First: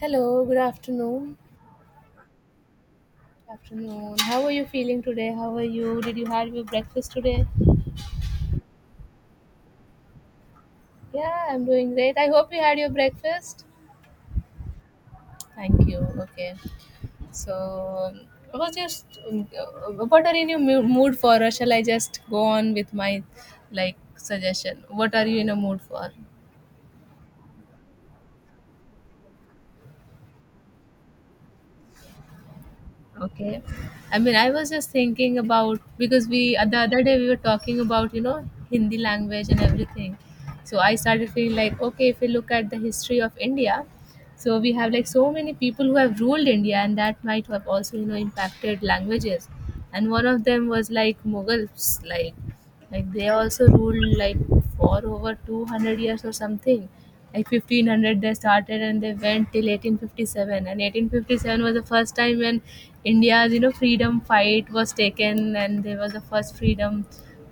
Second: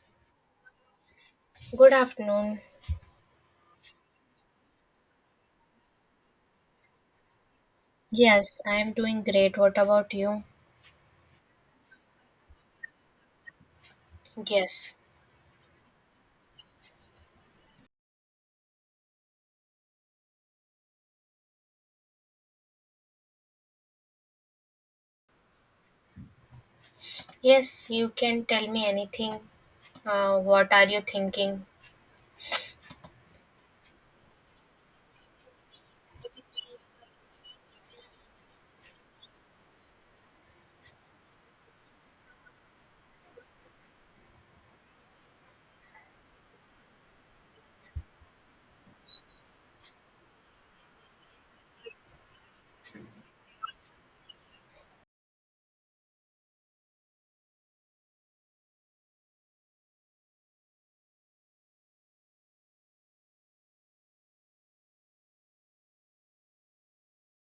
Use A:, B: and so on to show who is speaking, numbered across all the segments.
A: Hello, good afternoon.
B: Good afternoon.
A: Afternoon. How are you feeling today? How are you? Did you have your breakfast today?
B: Yes, I am doing great. What about you?
A: Yeah, I'm doing great. I hope you had your breakfast.
B: Yes.
A: Thank you. Okay. So, um, I was just what are you in your mood for? Or shall I just go on with my like suggestion? What are you in a mood for?
B: Yes, you can tell me anything. What are you thinking?
A: Okay. I mean, I was just thinking about because we the other day we were talking about, you know, Hindi language and everything. So I started feeling like, okay, if we look at the history of India, so we have like so many people who have ruled India and that might have also, you know, impacted languages. And one of them was like Mughals, like they also ruled like for over 200 years or something like 1500 they started and they went till 1857, and 1857 was the first time when India's, you know, freedom fight was taken and there was the first freedom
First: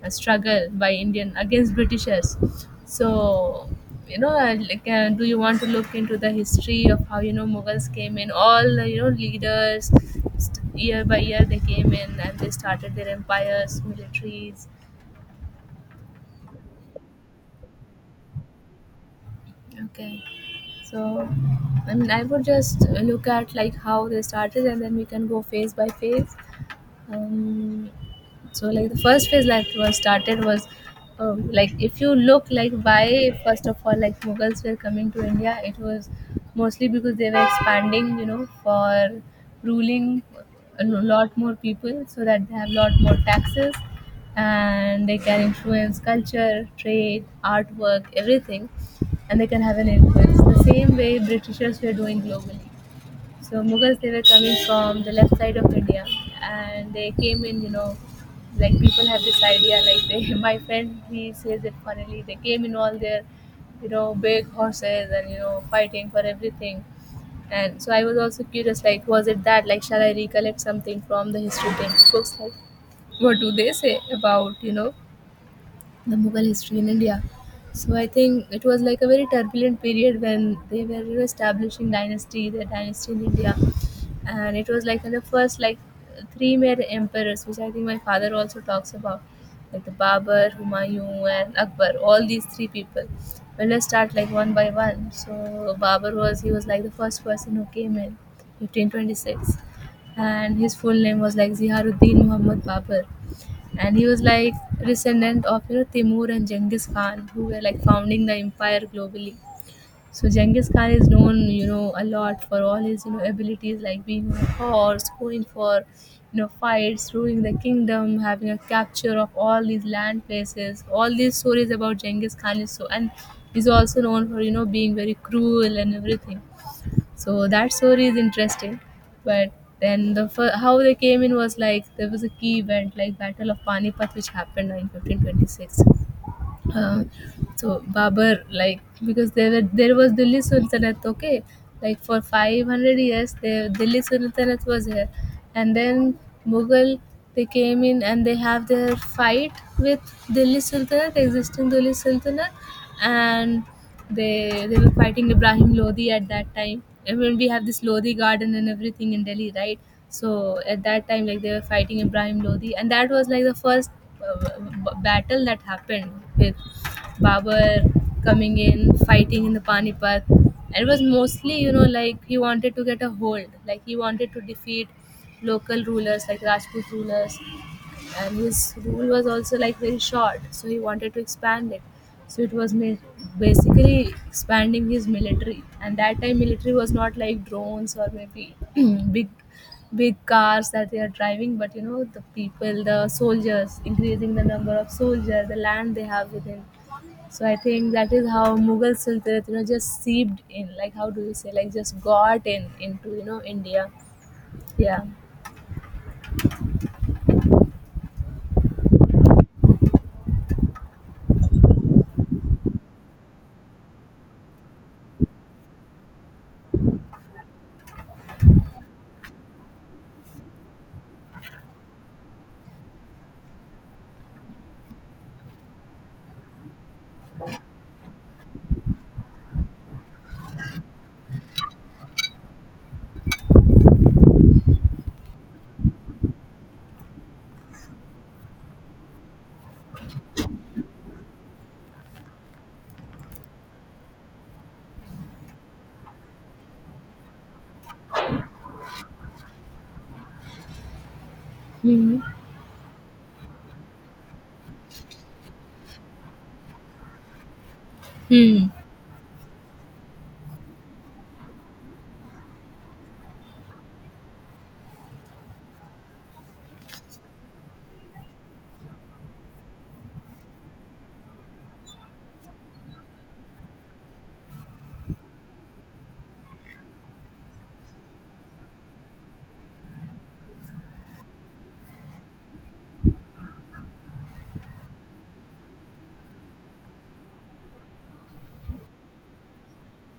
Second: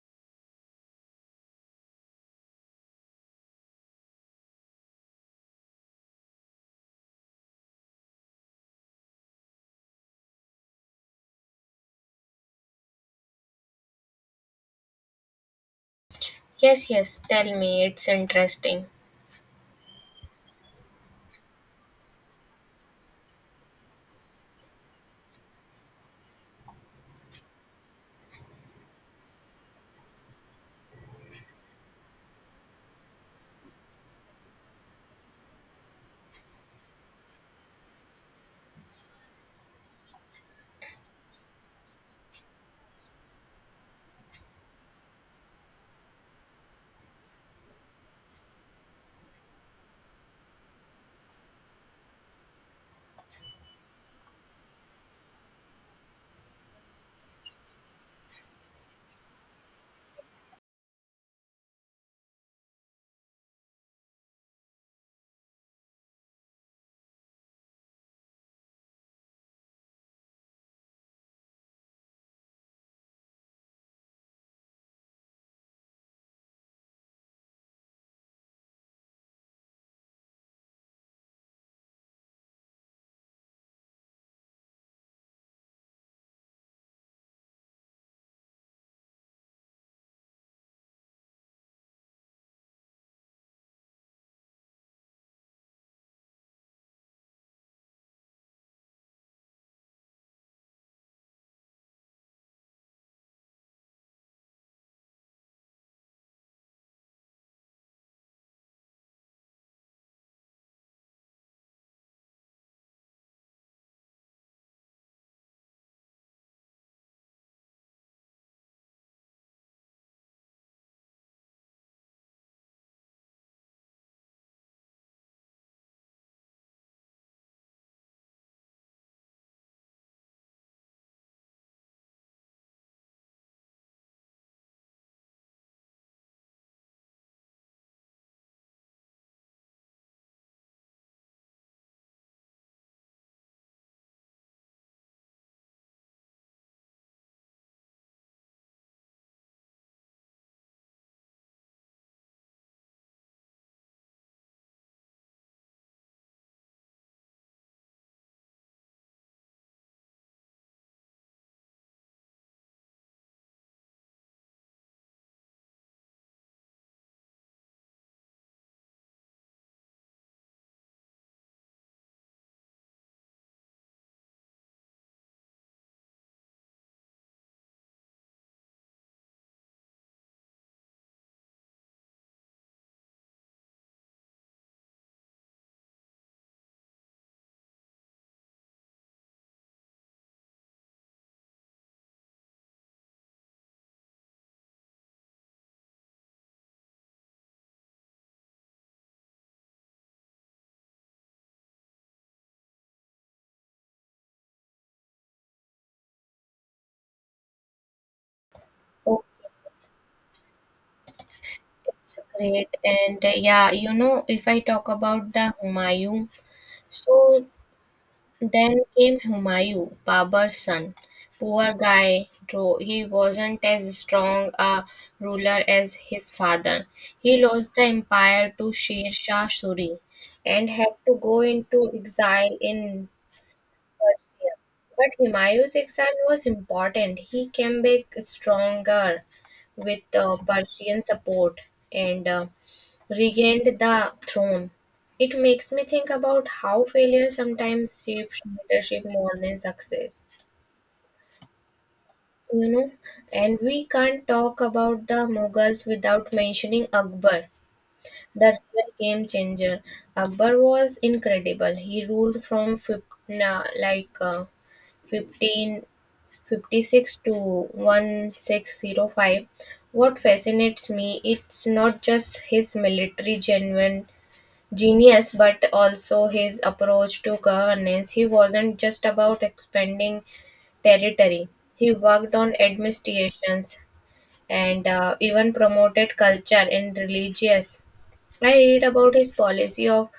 A: struggle by Indian against Britishers. So, you know, do you want to look into the history of how, you know, Mughals came in, all the, you know, leaders year by year they came in and they started their empires, militaries?
B: Yes, yes, tell me. It's interesting.
A: Okay. So, I mean, I would just look at like how they started, and then we can go phase by phase. Um, so like the first phase like was started was like if you look like why first of all like Mughals were coming to India, it was mostly because they were expanding, you know, for ruling a lot more people so that they have a lot more taxes, and they can influence culture, trade, artwork, everything, and they can have an influence the same way Britishers were doing globally. So Mughals, they were coming from the left side of India, and they came in. You know, like people have this idea. Like they, my friend, he says it funnily. They came in all their, you know, big horses and you know fighting for everything. And so I was also curious. Like, was it that? Like, shall I recollect something from the history textbooks? Like, what do they say about, you know, the Mughal history in India? So I think it was like a very turbulent period when they were, you know, establishing dynasty, their dynasty in India, and it was like in the first like three main emperors, which I think my father also talks about, like the Babur, Humayun, and Akbar. All these three people. Well, let's start like one by one. So Babur was he was like the first person who came in, 1526, and his full name was like Ziaruddin Muhammad Babur, and he was like descendant of, you know, Timur and Genghis Khan, who were like founding the empire globally. So Genghis Khan is known, you know, a lot for all his, you know, abilities like being on a horse, going for, you know, fights, ruling the kingdom, having a capture of all these land places. All these stories about Genghis Khan is so and is also known for, you know, being very cruel and everything. So that story is interesting. But then how they came in was like there was a key event like Battle of Panipat, which happened in 1526. Uh, so Babar, like there was Delhi Sultanate, okay, like for 500 years, the Delhi Sultanate was here, and then Mughal, they came in and they have their fight with existing Delhi Sultanate, and they were fighting Ibrahim Lodi at that time. I mean, we have this Lodi garden and everything in Delhi, right? So at that time, like they were fighting Ibrahim Lodi, and that was like the first battle that happened with Babar coming in, fighting in the Panipat. And it was mostly, you know, like he wanted to get a hold, like he wanted to defeat local rulers, like Rajput rulers. And his rule was also like very short, so he wanted to expand it. So basically expanding his military. And that time, military was not like drones or maybe big big cars that they are driving, but you know, the people, the soldiers, increasing the number of soldiers, the land they have within. So I think that is how Mughal Sultanate, you know, just seeped in. Like, how do you say, like, just got in into, you know, India. Yeah.
B: Oh, it's great. And yeah, you know, if I talk about the Humayun, so then came Humayun, Babur's son. Poor guy, though he wasn't as strong a ruler as his father. He lost the empire to Sher Shah Suri and had to go into exile in Persia. But Humayun's exile was important. He came back stronger with Persian support and regained the throne. It makes me think about how failure sometimes shapes leadership more than success.
A: Hmm.
B: You know, and we can't talk about the Mughals without mentioning Akbar, the
A: Hmm.
B: real game changer. Akbar was incredible. He ruled from na- like uh, 1556 to 1605. What fascinates me, it's not just his military genuine genius but also his approach to governance. He wasn't just about expanding territory. He worked on administrations and even promoted culture and religious. I read about his policy of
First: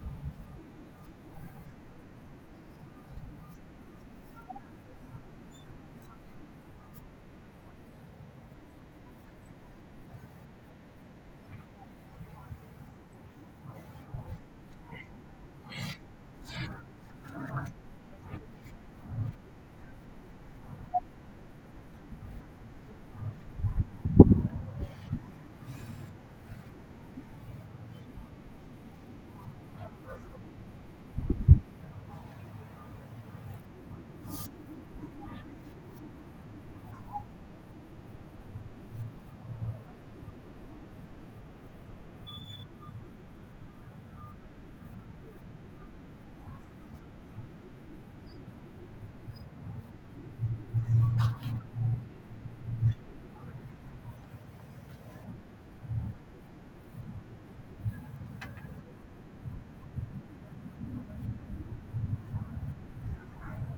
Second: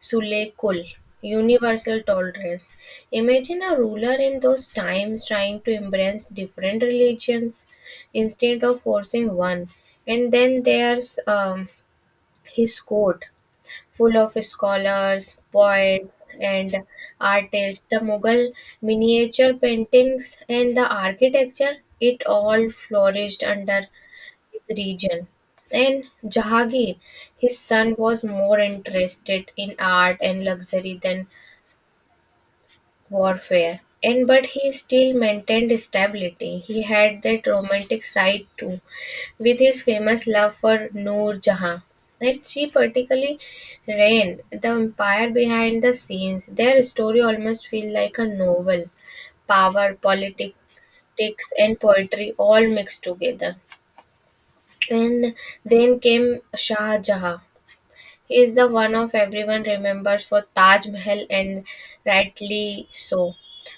B: Sulekul, universal tolerance. Imagine a ruler in those times trying to embrace different religions instead of forcing one. And then there's his court, full of scholars, poets, and artists. The Mughal miniature paintings and the architecture, it all flourished under region. Then Jahangir, his son, was more interested in art and luxury than warfare. And but he still maintained stability. He had that romantic side too, with his famous love for Noor Jahan. And she particularly ran the empire behind the scenes. Their story almost feels like a novel. Power, politics, and poetry all mixed together. And then came Shah Jahan. He is the one of everyone remembers for Taj Mahal, and rightly so.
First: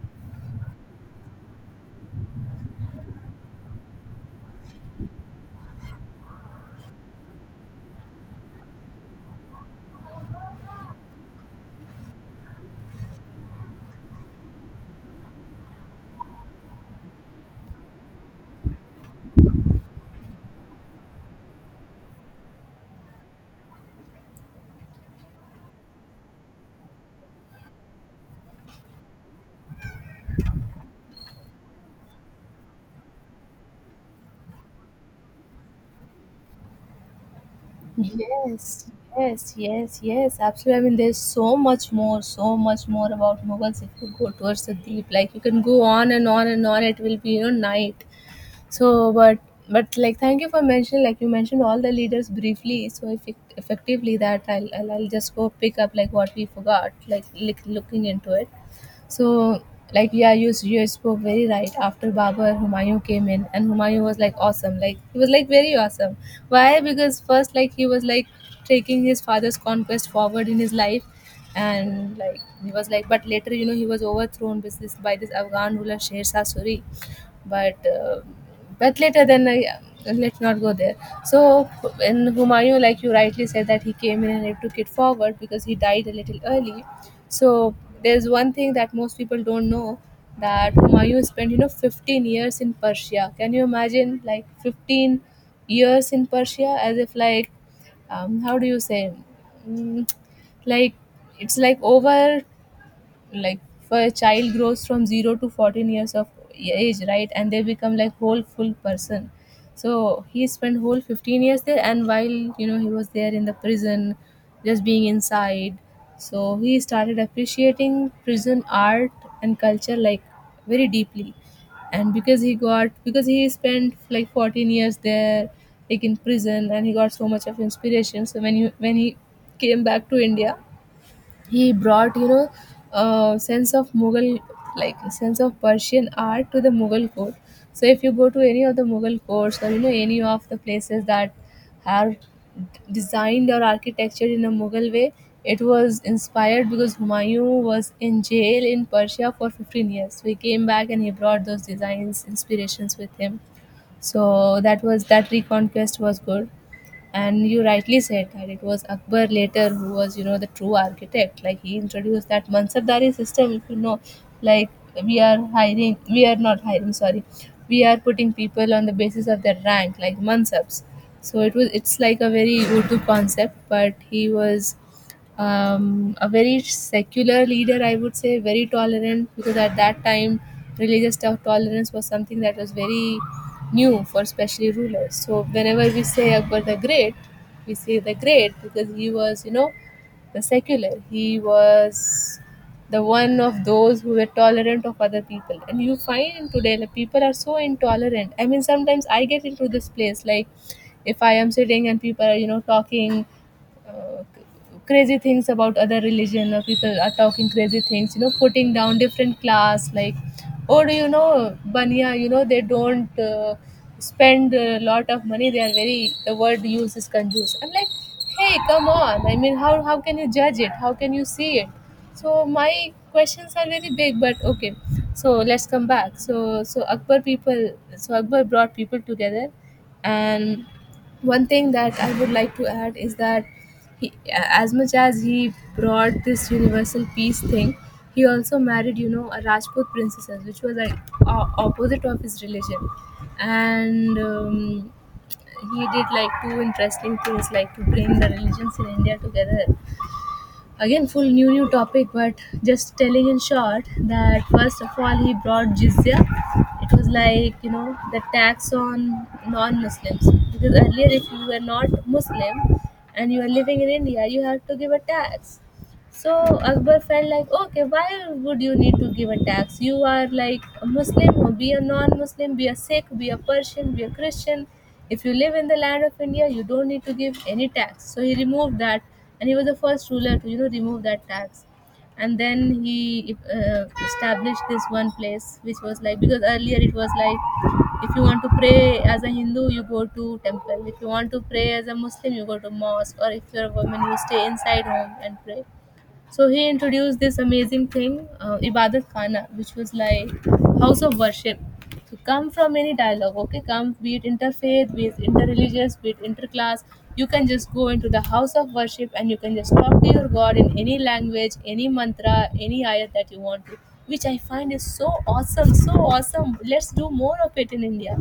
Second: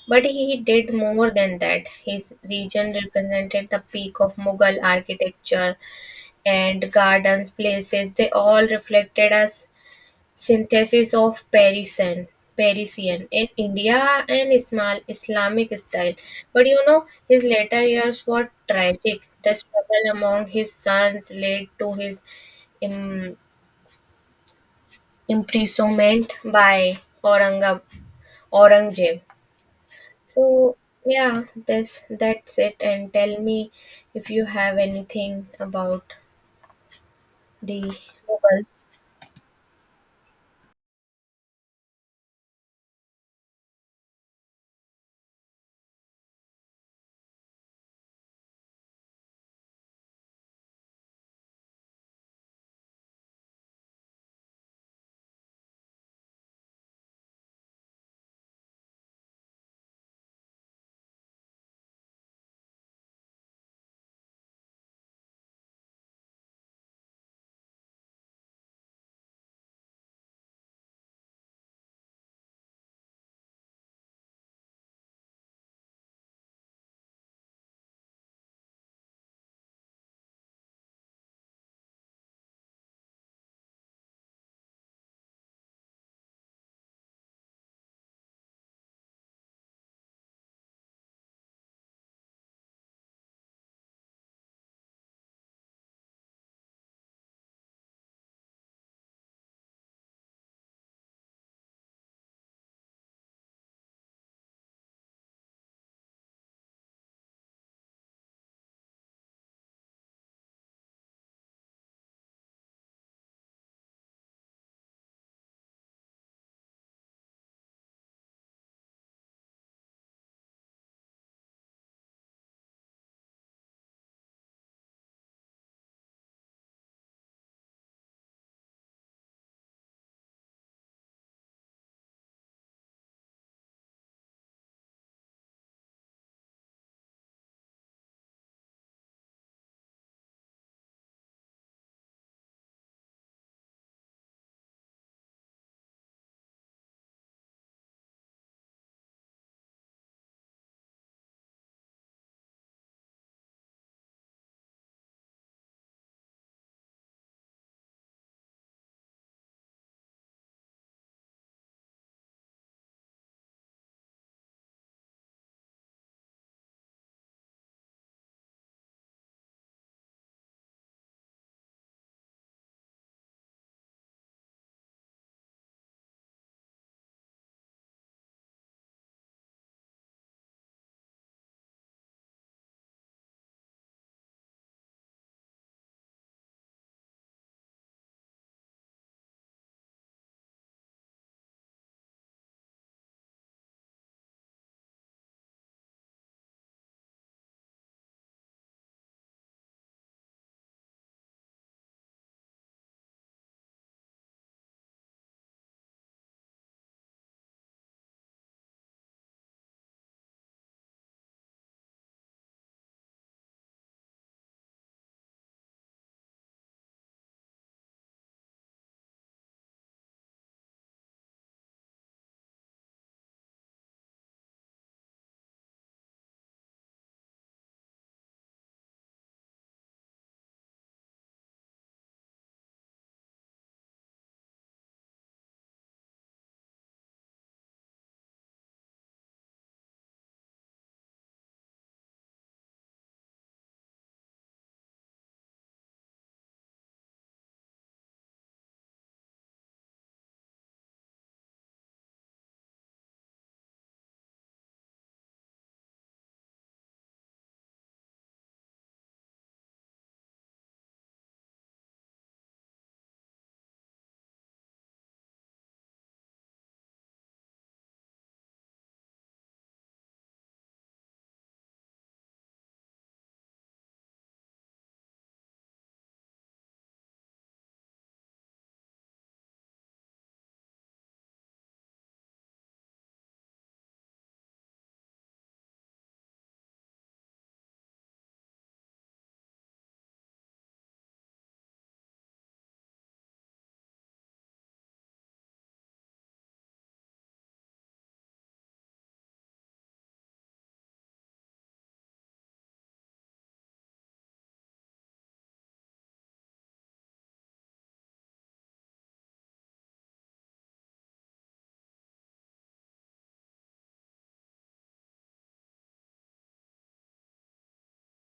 B: But he did more than that. His region represented the peak of Mughal architecture and gardens, places. They all reflected us synthesis of Parisian, Parisian in India and Ismail Islamic style. But you know, his later years were tragic. The struggle among his sons led to his im- imprisonment by Aurangzeb. So yeah, this that's it. And tell me if you have anything about the
A: Yes,
B: Mughals.
A: yes, yes, yes, absolutely. I mean, there's so much more, so much more about Mughals if you go towards the deep. Like, you can go on and on and on. It will be, you know, night. so but but like thank you for mentioning, like you mentioned all the leaders briefly, so if effectively that I'll just go pick up like what we forgot, like looking into it. So like yeah, you spoke very right. After Babur, Humayun came in, and Humayun was like awesome, like he was like very awesome. Why? Because first, like he was like taking his father's conquest forward in his life, and like he was like, but later, you know, he was overthrown with this by this Afghan ruler Sher Shah Suri. But uh, but later then I, Let's not go there. So in Humayun, like you rightly said that he came in and he took it forward because he died a little early. So there's one thing that most people don't know, that Humayun spent, you know, 15 years in Persia. Can you imagine, like 15 years in Persia? As if like, how do you say, mm, like it's like over, like for a child grows from 0 to 14 years of age, right? And they become like whole full person. So he spent whole 15 years there, and while, you know, he was there in the prison, just being inside, so he started appreciating prison art and culture, like very deeply. And because he got, because he spent like 14 years there, like in prison, and he got so much of inspiration. So when you, when he came back to India, he brought, you know, a sense of Mughal, like a sense of Persian art to the Mughal court. So if you go to any of the Mughal courts or, you know, any of the places that have designed or architectured in a Mughal way, it was inspired because Humayun was in jail in Persia for 15 years, so he came back and he brought those designs, inspirations with him. So that, was that reconquest was good. And you rightly said that it was Akbar later who was, you know, the true architect, like he introduced that Mansabdari system, if you know. Like, we are hiring, we are not hiring, sorry, we are putting people on the basis of their rank, like Mansabs. So it was, it's like a very Urdu concept. But he was a very secular leader, I would say, very tolerant, because at that time tolerance was something that was very new for especially rulers. So whenever we say Akbar the Great, we say the Great because he was, you know, the secular. He was the one of those who were tolerant of other people. And you find today that people are so intolerant. I mean, sometimes I get into this place like if I am sitting and people are, you know, talking uh, crazy things about other religion, or people are talking crazy things, you know, putting down different class, like, or you know, bania, you know, they don't spend a lot of money, they are very, the word used is conduce. I'm like, hey, come on. I mean, how can you judge it? How can you see it? So my questions are very big, but okay. So let's come back. So so Akbar people, so Akbar brought people together. And one thing that I would like to add is that he, as much as he brought this universal peace thing, he also married, you know, a Rajput princess, which was like opposite of his religion, and he did like two interesting things, like to bring the religions in India together. Again, full new new topic, but just telling in short that first of all he brought jizya. It was like, you know, the tax on non-Muslims, because earlier if you were not Muslim and you are living in India, you have to give a tax. So Akbar felt like, okay, why would you need to give a tax? You are like a Muslim, or be a non-Muslim, be a Sikh, be a Persian, be a Christian. If you live in the land of India, you don't need to give any tax. So he removed that, and he was the first ruler to remove that tax. And then he established this one place, which was like because earlier it was like, if you want to pray as a Hindu, you go to temple. If you want to pray as a Muslim, you go to mosque. Or if you're a woman, you stay inside home and pray. So he introduced this amazing thing, Ibadat Khana, which was like house of worship. So come from any dialogue, okay? Come, be it interfaith, be it interreligious, be it interclass. You can just go into the house of worship and you can just talk to your God in any language, any mantra, any ayat that you want to, which I find is so awesome, so awesome. Let's do more of it in India,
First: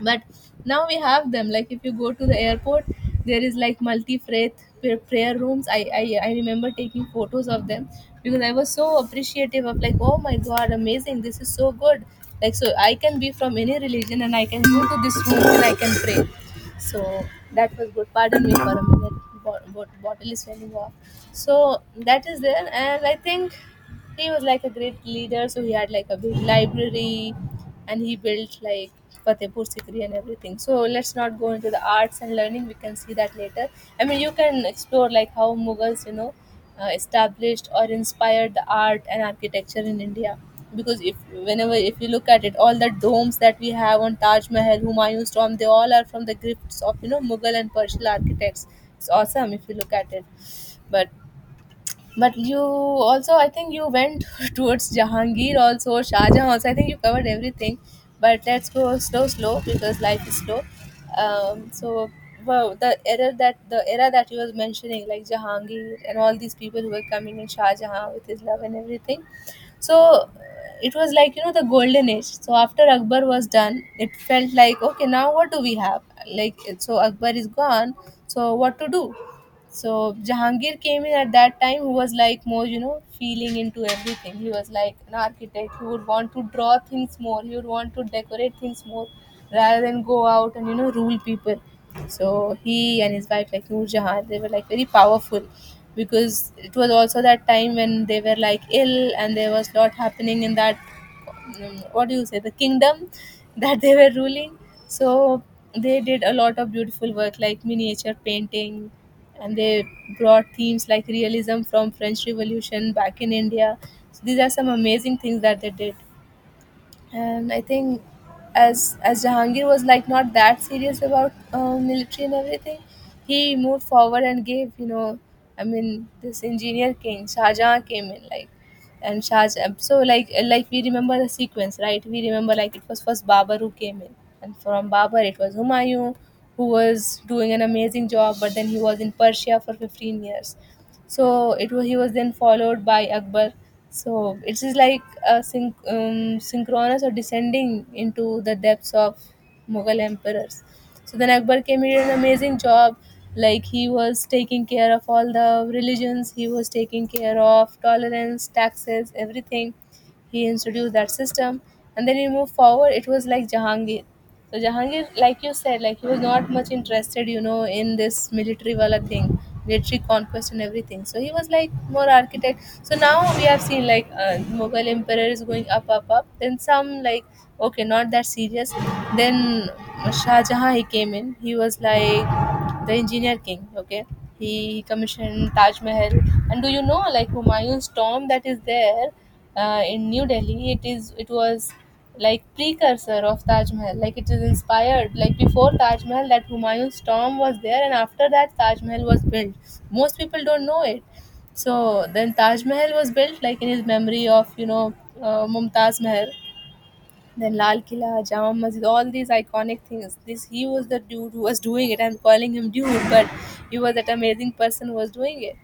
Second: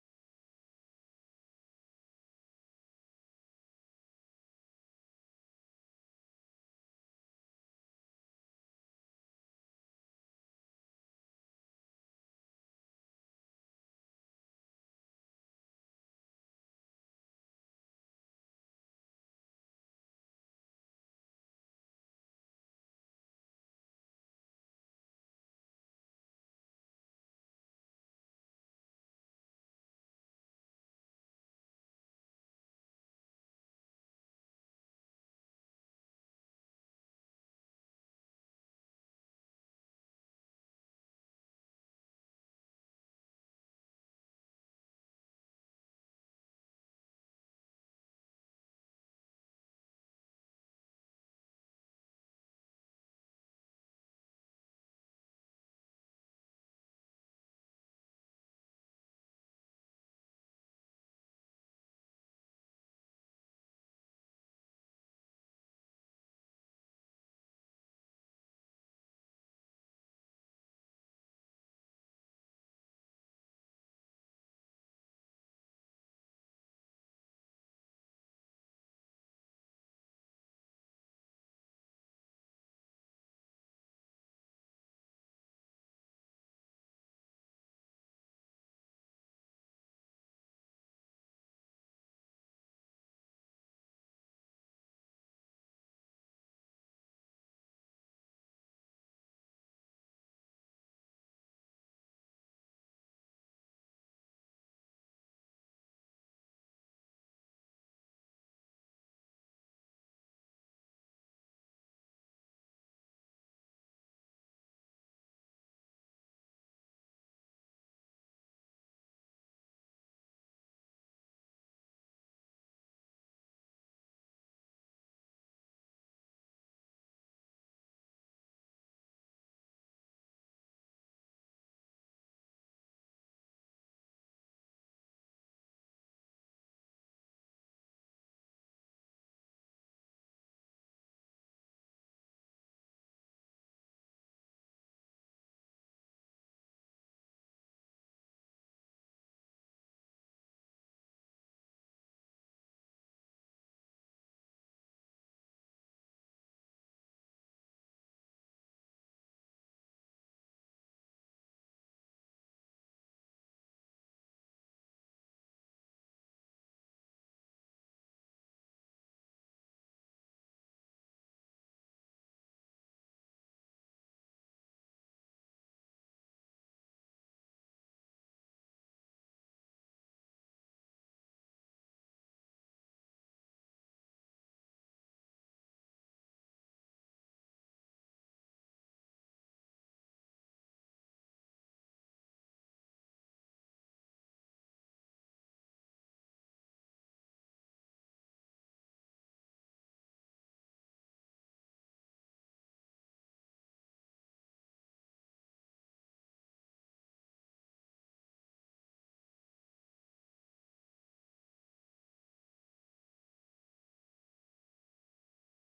A: but now we have them, like if you go to the airport there is like multi prayer rooms. I remember taking photos of them because I was so appreciative of like, oh my god, amazing, this is so good. Like so I can be from any religion and I can go to this room and I can pray. So that was good. Pardon me for a minute. Bottle is running off. So that is there, and I think he was like a great leader, so he had like a big library and he built like Fatehpur Sikri and everything. So let's not go into the arts and learning. We can see that later. I mean, you can explore like how Mughals, established or inspired the art and architecture in India. Because if whenever if you look at it, all the domes that we have on Taj Mahal, Humayun's tomb, they all are from the gifts of Mughal and Persian architects. It's awesome if you look at it. But you also, I think you went towards Jahangir also, Shah Jahan also. I think you covered everything. But let's go slow, slow because life is slow. Um, so, wow, the era that you were mentioning, like Jahangir and all these people who were coming in, Shah Jahan with his love and everything. So it was like the golden age. So after Akbar was done, it felt like, okay, now what do we have? So Akbar is gone. So what to do? So Jahangir came in at that time who was like more, you know, feeling into everything. He was like an architect. He would want to draw things more. He would want to decorate things more rather than go out and, you know, rule people. So he and his wife, like Noor Jahan, they were like very powerful because it was also that time when they were like ill and there was lot happening in that, um, what do you say, the kingdom that they were ruling. So they did a lot of beautiful work like miniature painting, and they brought themes like realism from French revolution back in India. So these are some amazing things that they did. And I think as Jahangir was like not that serious about military and everything, he moved forward and gave, I mean, this engineer king Shah Jahan came in. Like, and Shah Jahan, so like we remember the sequence, right? We remember like it was first Babar who came in, and from Babar it was Humayun who was doing an amazing job, but then he was in Persia for 15 years. So it was, he was then followed by Akbar. So it is like a synchronous or descending into the depths of Mughal emperors. So then Akbar came, here an amazing job. Like he was taking care of all the religions, he was taking care of tolerance, taxes, everything. He introduced that system. And then he moved forward, it was like Jahangir. So Jahangir, like you said, like he was not much interested, you know, in this military wala thing, military conquest and everything. So he was like more architect. So now we have seen like, Mughal emperor is going up, up, up. Then some like, okay, not that serious. Then Shah Jahan, he came in. He was like the engineer king, okay. He commissioned Taj Mahal. And do you know like Humayun's tomb that is there in New Delhi? It was like precursor of Taj Mahal. Like it is inspired, like before Taj Mahal that Humayun's tomb was there, and after that Taj Mahal was built. Most people don't know it. So then Taj Mahal was built like in his memory of, Mumtaz Mahal. Then Lal Killa, Jama Masjid, all these iconic things. This, he was the dude who was doing it. I'm calling him dude, but he was that amazing person who was doing it.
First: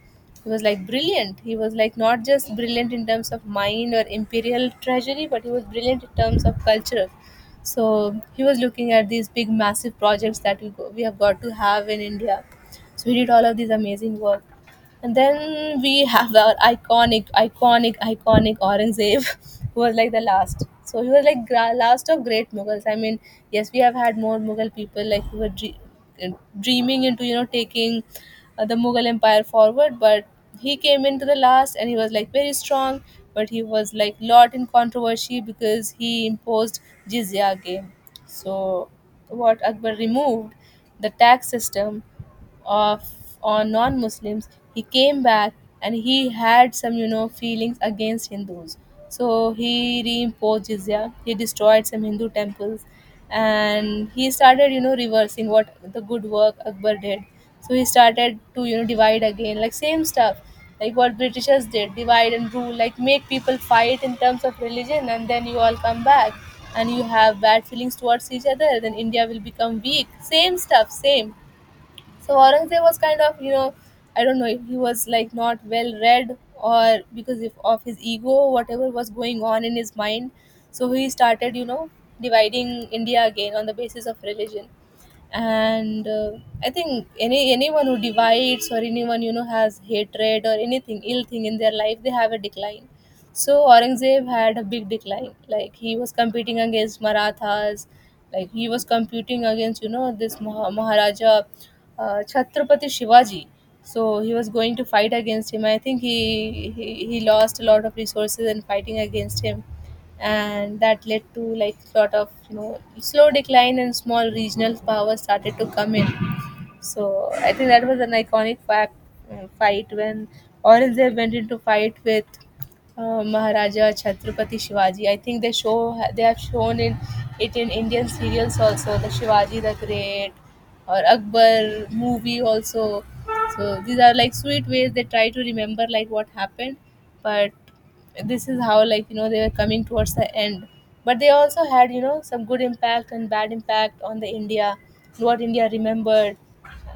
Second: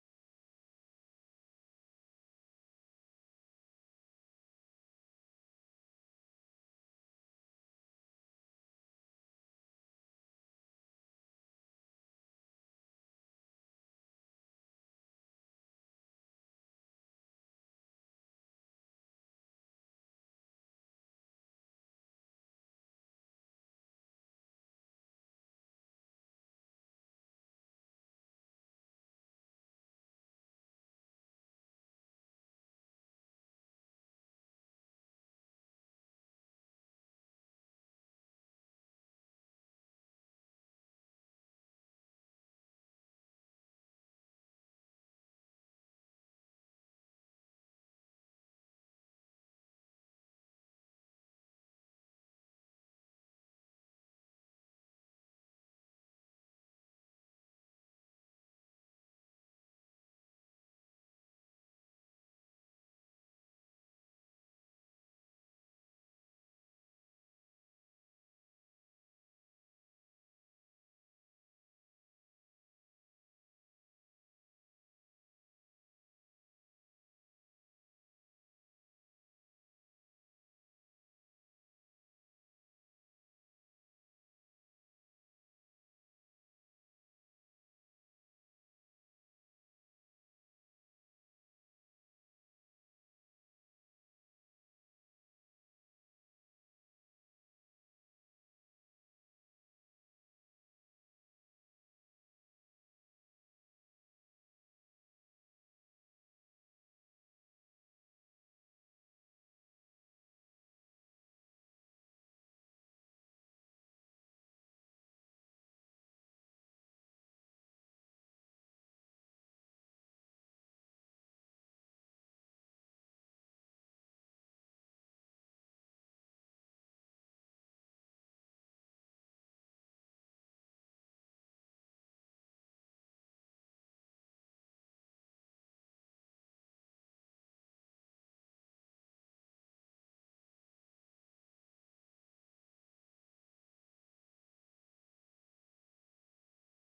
A: He was like brilliant. He was like not just brilliant in terms of mind or imperial treasury, but he was brilliant in terms of culture. So he was looking at these big, massive projects that we have got to have in India. So he did all of these amazing work. And then we have our iconic, iconic, iconic Aurangzeb, who was like the last. So he was like last of great Mughals. I mean, yes, we have had more Mughal people like who were dreaming into, you know, taking the Mughal Empire forward, but he came into the last and he was like very strong, but he was like lot in controversy because he imposed jizya game. So what Akbar removed, the tax system of, on non-Muslims, he came back. And he had some, you know, feelings against Hindus. So he reimposed jizya, he destroyed some Hindu temples, and he started, you know, reversing what the good work Akbar did. So he started to, you know, divide again, like same stuff like what Britishers did: divide and rule, like make people fight in terms of religion and then you all come back and you have bad feelings towards each other, then India will become weak. Same stuff, same. So Aurangzeb was kind of, you know, I don't know if he was like not well read or because if, of his ego, whatever was going on in his mind. So he started, you know, dividing India again on the basis of religion. And I think anyone who divides or anyone, you know, has hatred or anything ill thing in their life, they have a decline. So Aurangzeb had a big decline. Like he was competing against Marathas, like he was competing against, you know, this Maharaja Chhatrapati Shivaji. So he was going to fight against him. I think he lost a lot of resources in fighting against him, and that led to like lot of, you know, slow decline, and small regional powers started to come in. So I think that was an iconic fact, fight, when Aurangzeb went into fight with Maharaja Chhatrapati Shivaji. I think they have shown in it in Indian serials also, the Shivaji the Great or Akbar movie also. So these are like sweet ways they try to remember like what happened, but this is how like, you know, they were coming towards the end. But they also had, you know, some good impact and bad impact on the India, what India remembered.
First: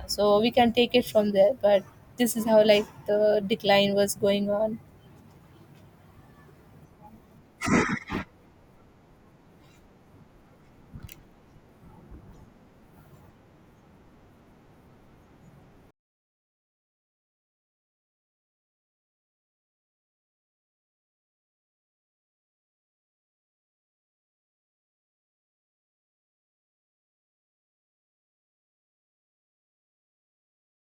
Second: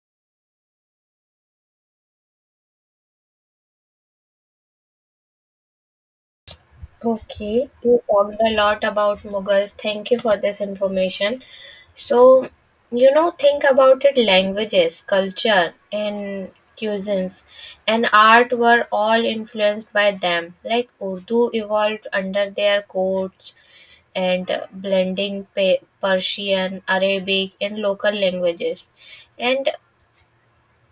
A: So we can take it from there, but this is how like the decline was going on.
B: Okay, you talked a lot about Mughals. Thank you for this information. So, you know, think about it, languages, culture, and cuisines and art were all influenced by them. Like Urdu evolved under their courts and blending Persian, Arabic, and local languages. And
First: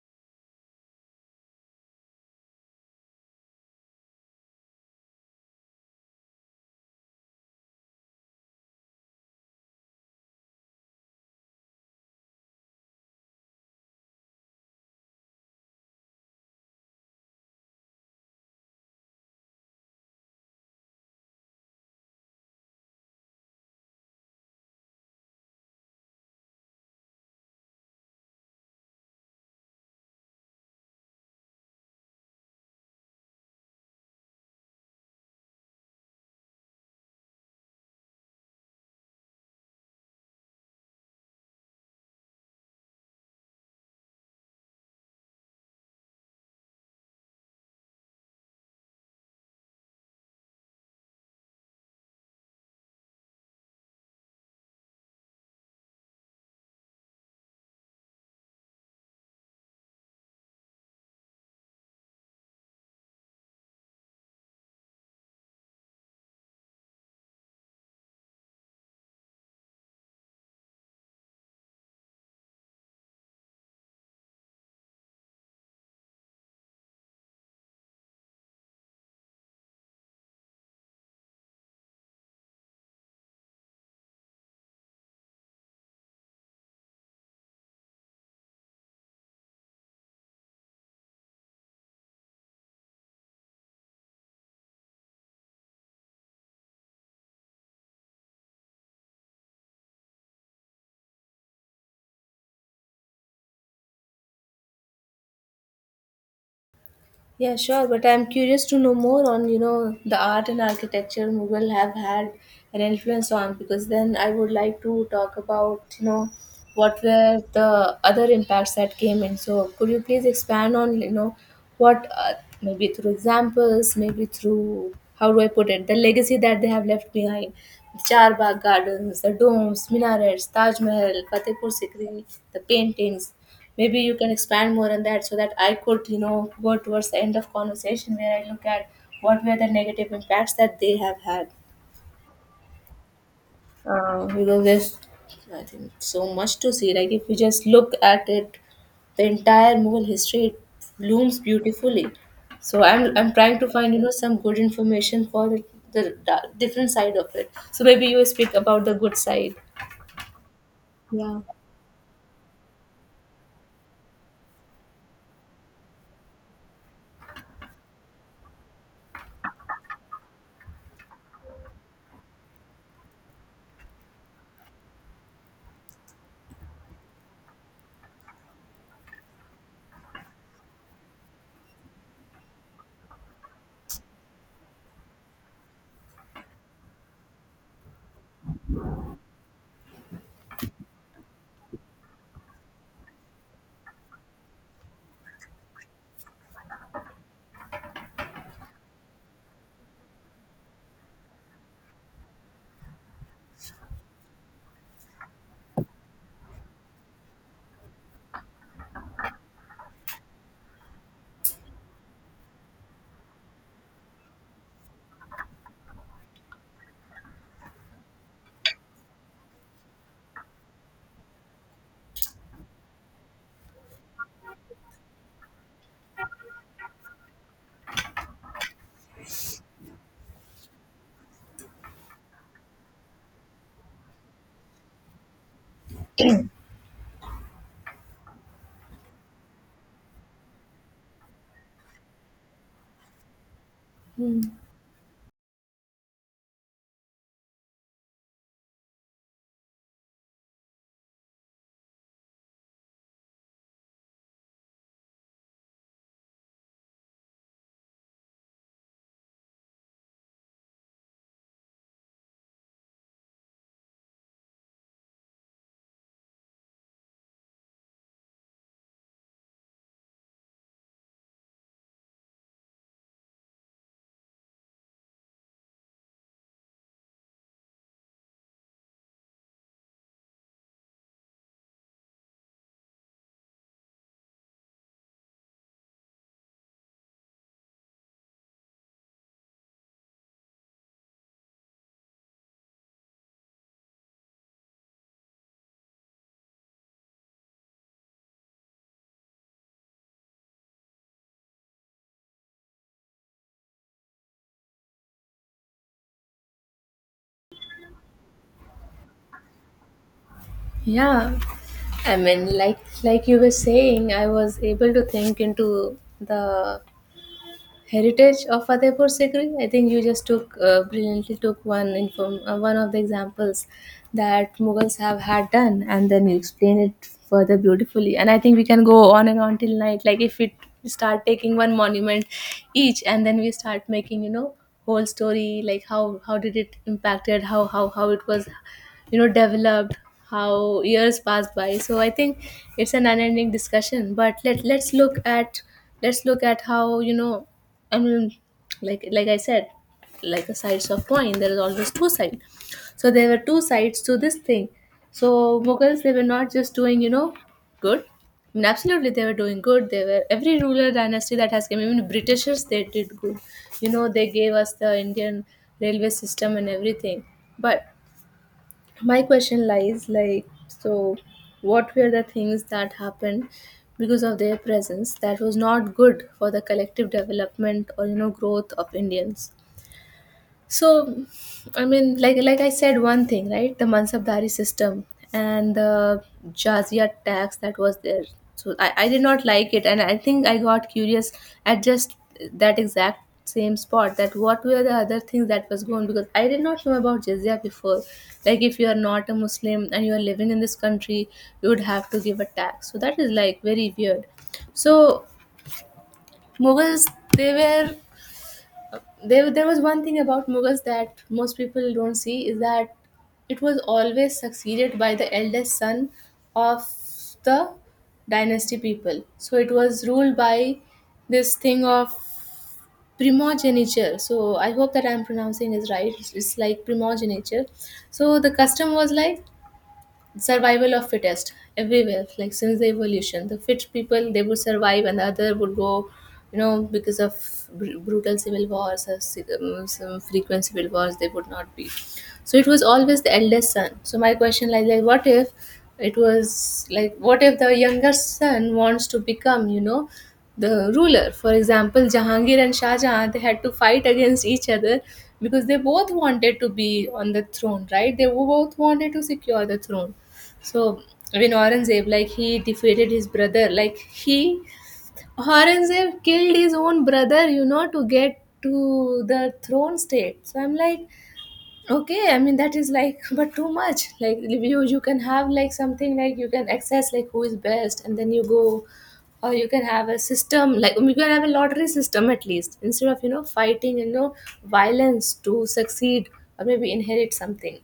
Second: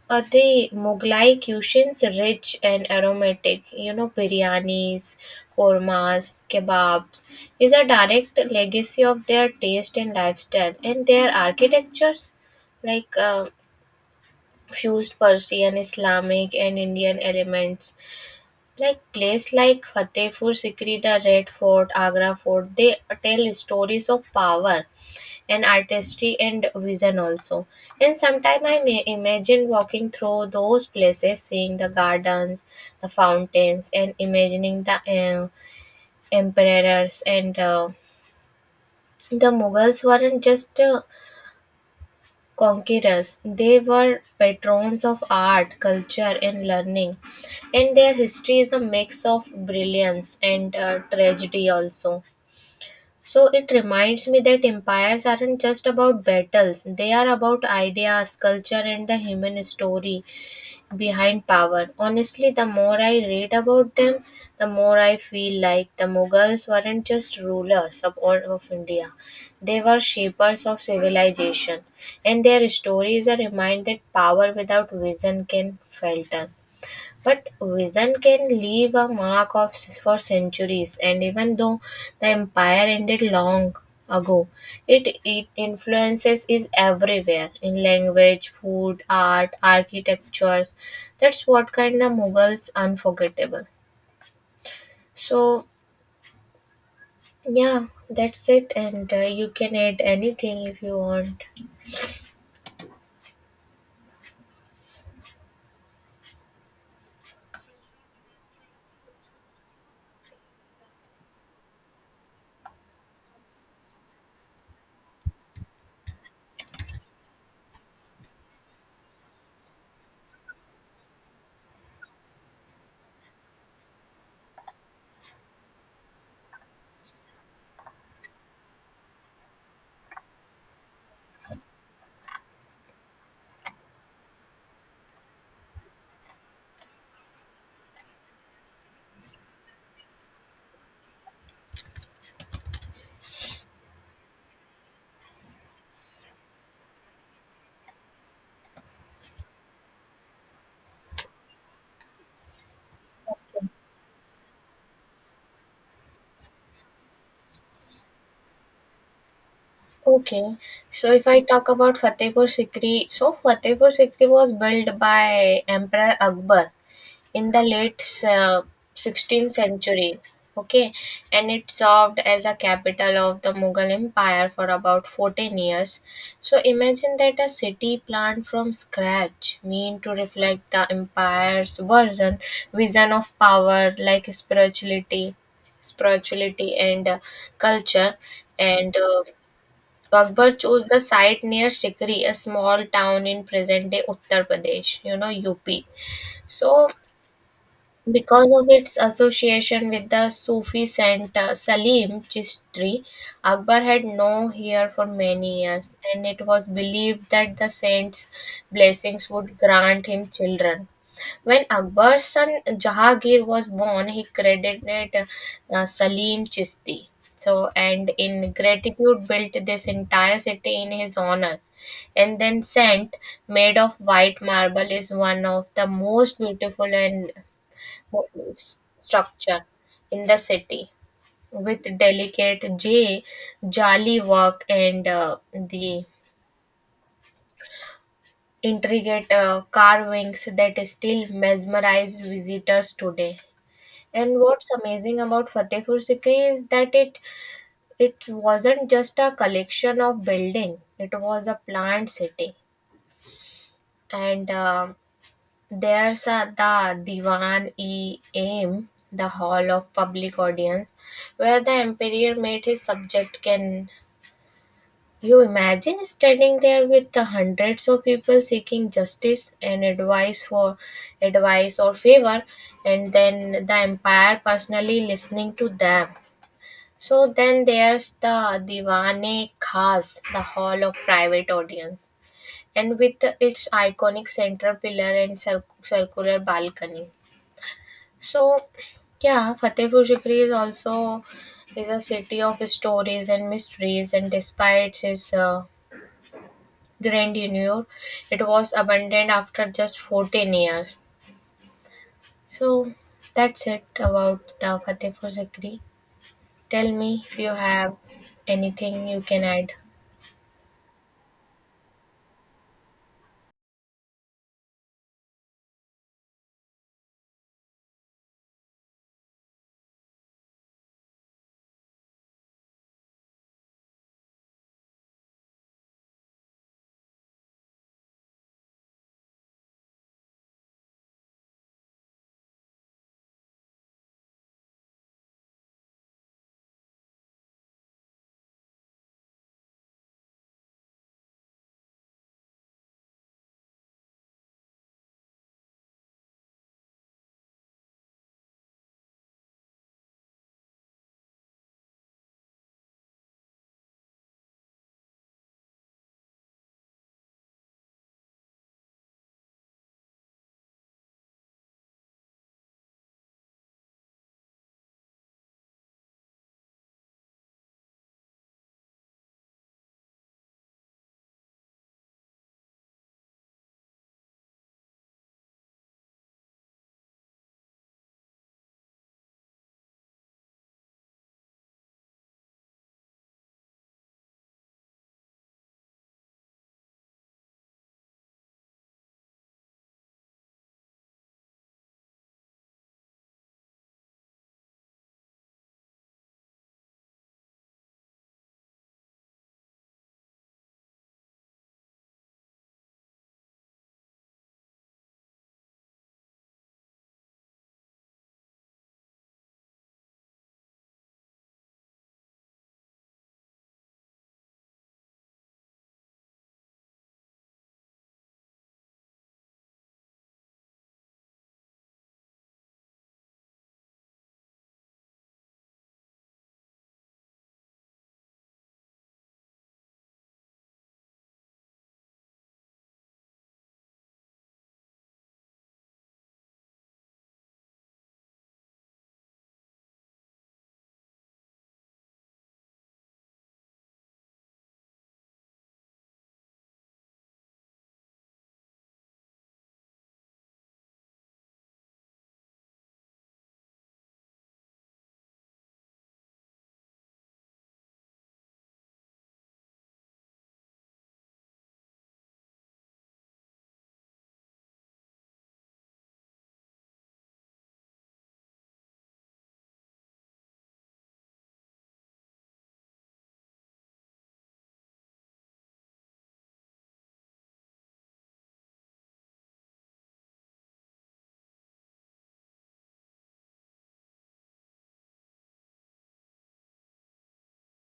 B: the Mughlai cuisines rich and aromatic, you know, biryanis, kormas, kebabs is a direct legacy of their taste and lifestyle, and their architectures like fused Persian, Islamic and Indian elements. Like place like Fatehpur Sikri, the Red Fort, Agra Fort, they tell stories of power and artistry and vision also. And sometimes I may imagine walking through those places, seeing the gardens, the fountains, and imagining the emperors and the Mughals weren't just conquerors; they were patrons of art, culture, and learning. And their history is a mix of brilliance and tragedy also. So it reminds me that empires aren't just about battles, they are about ideas, culture, and the human story behind power. Honestly, the more I read about them, the more I feel like the Mughals weren't just rulers of, all of India, they were shapers of civilization, and their story is a reminder that power without vision can falter. But vision can leave a mark of for centuries, and even though the empire ended long ago, it influences is everywhere in language, food, art, architecture. That's what kind of Mughals unforgettable. So yeah, that's it, and you can add anything if you want.
A: Yeah, sure, but I'm curious to know more on, you know, the art and architecture Mughal have had an influence on, because then I would like to talk about, you know, what were the other impacts that came in. So could you please expand on, you know, what, maybe through examples, maybe through, how do I put it, the legacy that they have left behind. The Char Bagh gardens, the domes, minarets, Taj Mahal, Fatehpur Sikri, the paintings. Maybe you can expand more on that so that I could, you know, go towards the end of conversation where I look at what were the negative impacts that they have had. Because there's, I think, so much to see. Like if you just look at it, the entire Mughal history, it blooms beautifully. So I'm trying to find, you know, some good information for the different side of it. So maybe you speak about the good side.
B: Okay, so if I
A: Yeah.
B: talk about Fatehpur Sikri, so Fatehpur Sikri was built by Emperor Akbar in the late uh, 16th century. Okay. And it served as a capital of the Mughal empire for about 14 years. So imagine that, a city planned from scratch, mean to reflect the empire's version vision of power, like spirituality and culture. And Akbar chose the site near Sikri, a small town in present-day Uttar Pradesh, you know, UP. So because of its association with the Sufi saint, Salim Chishti, Akbar had no heir for many years, and it was believed that the saint's blessings would grant him children. When Akbar's son Jahangir was born, he credited Salim Chishti. So, and in gratitude, built this entire city in his honor. And then, saint made of white marble is one of the most beautiful and structure in the city, with delicate j jali work and the intricate carvings that still mesmerize visitors today. And
A: Hmm.
B: what's amazing about Fatehpur Sikri is that it wasn't just a collection of building, it was a planned city. And There's the Diwan-e-Aim, the Hall of Public Audience, where the emperor met his subject. Can you imagine standing there with the hundreds of people seeking justice and advice or favor, and then the empire personally listening to them? So then there's the Diwane Khas, the Hall of Private Audience, and with its iconic center pillar and circular balcony. So, yeah, Fatehpur Sikri is also is a city of stories and mysteries, and despite its grandeur, it was abandoned after just 14 years. So, that's it about the Fatehpur Sikri. Tell me if you have anything you can add.
A: Yeah. I mean, like you were saying, I was able to think into the heritage of Fatehpur Sikri. I think you just took, brilliantly took one inform one of the examples that Mughals have had done, and then you explain it further beautifully. And I think we can go on and on till night. Like if we start taking one monument each, and then we start making whole story like how did it impacted how it was developed, how years passed by. So I think it's an unending discussion, but let's look at let's look at how you know I mean, like I said, like the sides of coin, there is always two sides. So there were two sides to this thing. So Mughals, they were not just doing, you know, good. I mean, absolutely, they were doing good. They were every ruler dynasty that has come. Even Britishers, they did good. You know, they gave us the Indian railway system and everything. But my question lies, like, so what were the things that happened because of their presence that was not good for the collective development or you know growth of Indians? So, like I said, one thing, right? The Mansabdari system and the jazia tax that was there. So I did not like it, and I think I got curious at just that exact same spot that what were the other things that was going, because I did not know about jizya before. Like if you are not a Muslim and you are living in this country, you would have to give a tax. So that is like very weird. So Mughals, they were there was one thing about Mughals that most people don't see is that it was always succeeded by the eldest son of the dynasty people. So it was ruled by this thing of primogeniture. So I hope that I'm pronouncing it right. It's like primogeniture. So the custom was like survival of fittest everywhere, like since the evolution the fit people they would survive and the other would go, you know, because of brutal civil wars or some frequent civil wars they would not be. So it was always the eldest son. So my question like, what if it was like what if the younger son wants to become you know the ruler? For example, Jahangir and Shah Jahan, they had to fight against each other because they both wanted to be on the throne, right? They both wanted to secure the throne. So when Aurangzeb, like he defeated his brother, like he Aurangzeb killed his own brother, you know, to get to the throne state. So I'm like, okay, I mean that is like, but too much. Like you can have like something like you can access like who is best, and then you go, or you can have a system like you can have a lottery system at least instead of you know fighting and you know violence to succeed, or maybe inherit something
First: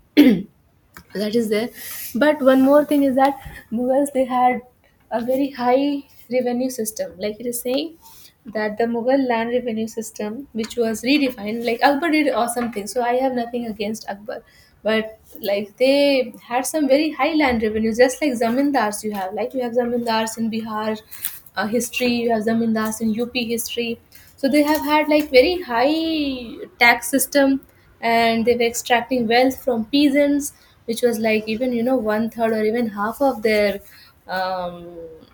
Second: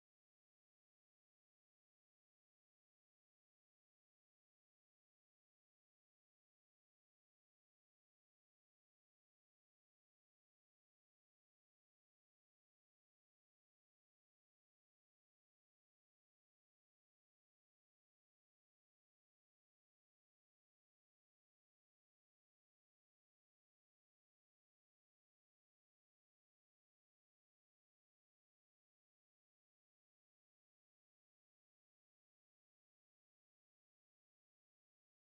A: that is there. But one more thing is that Mughals they had a very high revenue system. Like it is saying that the Mughal land revenue system which was redefined, like Akbar did awesome things, so I have nothing against Akbar, but like they had some very high land revenue, just like zamindars. You have like you have zamindars in Bihar history, you have zamindars in UP history. So they have had like very high tax system, and they were extracting wealth from peasants, which was like even you know one third or even half of their um,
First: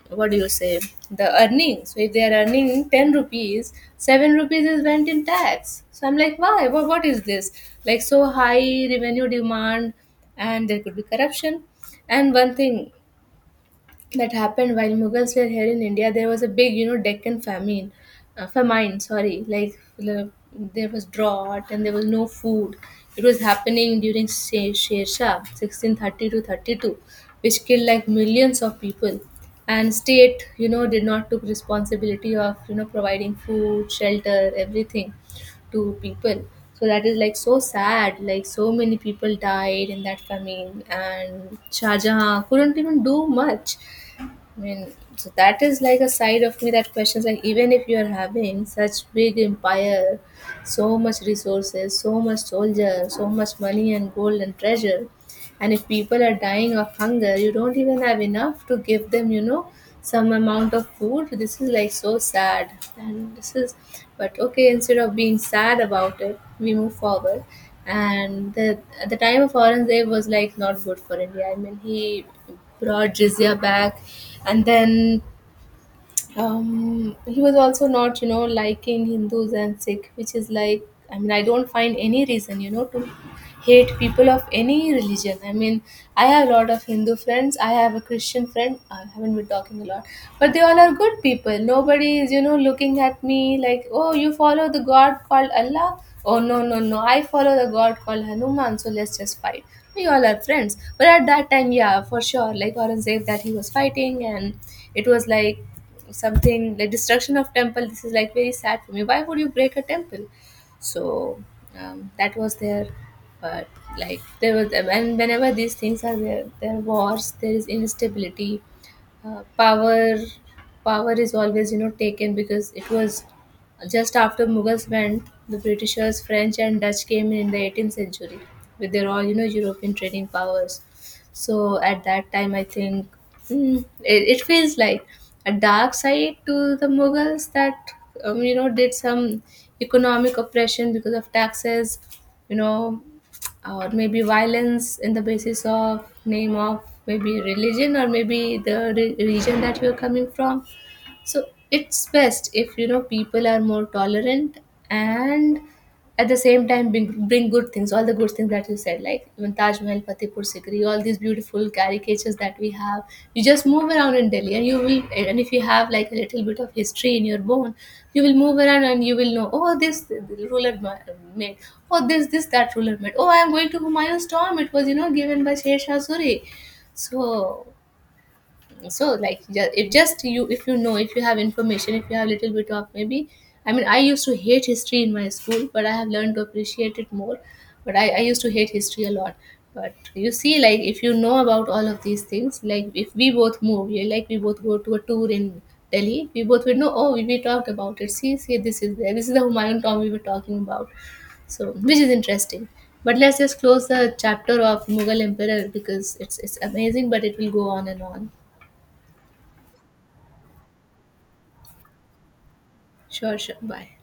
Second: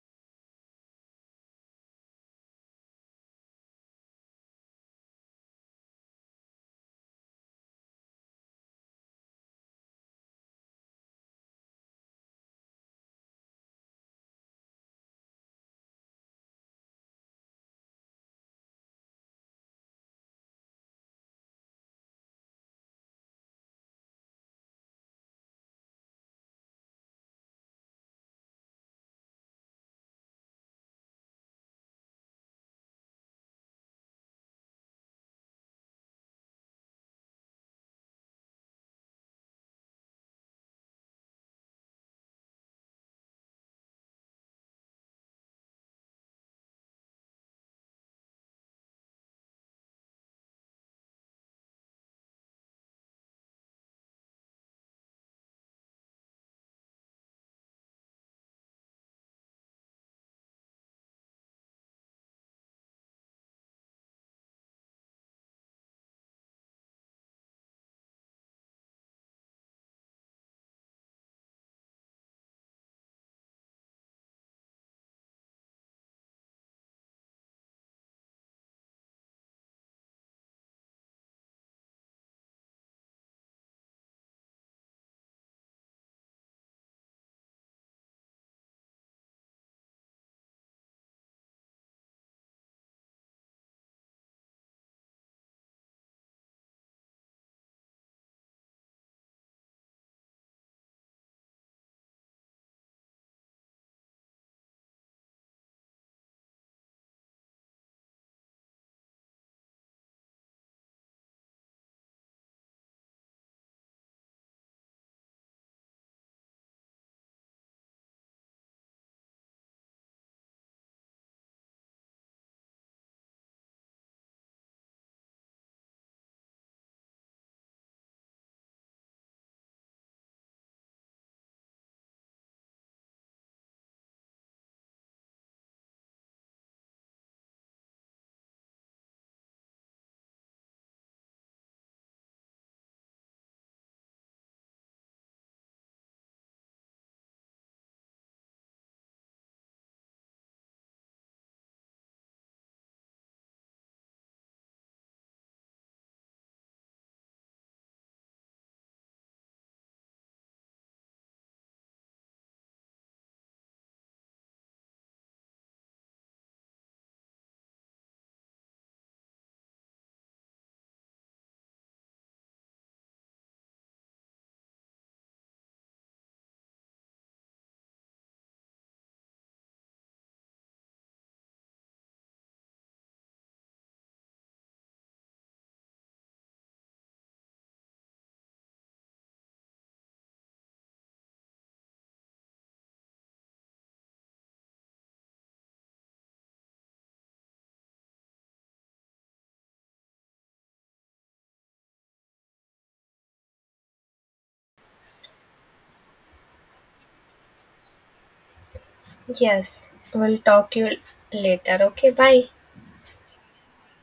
A: what do you say, the earnings. So if they are earning 10 rupees, 7 rupees is went in tax. So I'm like why, what is this, like so high revenue demand? And there could be corruption. And one thing that happened while Mughals were here in India: there was a big, you know, Deccan famine, famine. Sorry, like l- there was drought and there was no food. It was happening during Sher Shah, 1630 to 32, which killed like millions of people. And state, you know, did not took responsibility of you know providing food, shelter, everything to people. So that is like so sad. Like so many people died in that famine, and Shah Jahan couldn't even do much. I mean, so that is like a side of me that questions like even if you are having such big empire, so much resources, so much soldiers, so much money and gold and treasure, and if people are dying of hunger, you don't even have enough to give them, you know, some amount of food. This is like so sad. And this is, but okay, instead of being sad about it, we move forward. And at the time of Aurangzeb was like not good for India. I mean, he brought jizya back, and then he was also not, you know, liking Hindus and Sikh, which is like, I mean, I don't find any reason, you know, to hate people of any religion. I mean, I have a lot of Hindu friends. I have a Christian friend. I haven't been talking a lot, but they all are good people. Nobody is, you know, looking at me like, oh, you follow the God called Allah. Oh no, no, no! I follow the God called Hanuman, so let's just fight. We all are friends. But at that time, yeah, for sure, like Aurangzeb, that he was fighting, and it was like something like destruction of temple. This is like very sad for me. Why would you break a temple? So that was there. But like there was, and whenever these things are there, there are wars, there is instability. uh, power power is always you know taken, because it was just after Mughals went, the Britishers, French and Dutch came in the 18th century with their all you know European trading powers. So at that time, I think it feels like a dark side to the Mughals that you know did some economic oppression because of taxes, you know, or maybe violence in the basis of name of maybe religion or maybe the region that you're coming from. So it's best if you know people are more tolerant, and at the same time bring good things, all the good things that you said, like even Taj Mahal, Fatehpur Sikri, all these beautiful caricatures that we have. You just move around in Delhi and you will, and if you have like a little bit of history in your bone, you will move around and you will know, oh this ruler made, oh this that ruler made, oh I am going to Humayun's tomb, it was you know given by Sher Shah Suri. So so like if just you if you know, if you have information, if you have little bit of maybe, I mean I used to hate history in my school but I have learned to appreciate it more. But I used to hate history a lot. But you see like if you know about all of these things, like if we both move, yeah, like we both go to a tour in Delhi, we both would know, oh we talked about it. See, this is there, this is the Humayun tomb we were talking about. So which is interesting. But let's just close the chapter of Mughal emperor, because it's amazing but it will go on and on.
B: Yes, we'll talk you later. Okay, bye.
A: Sure, sure. Bye.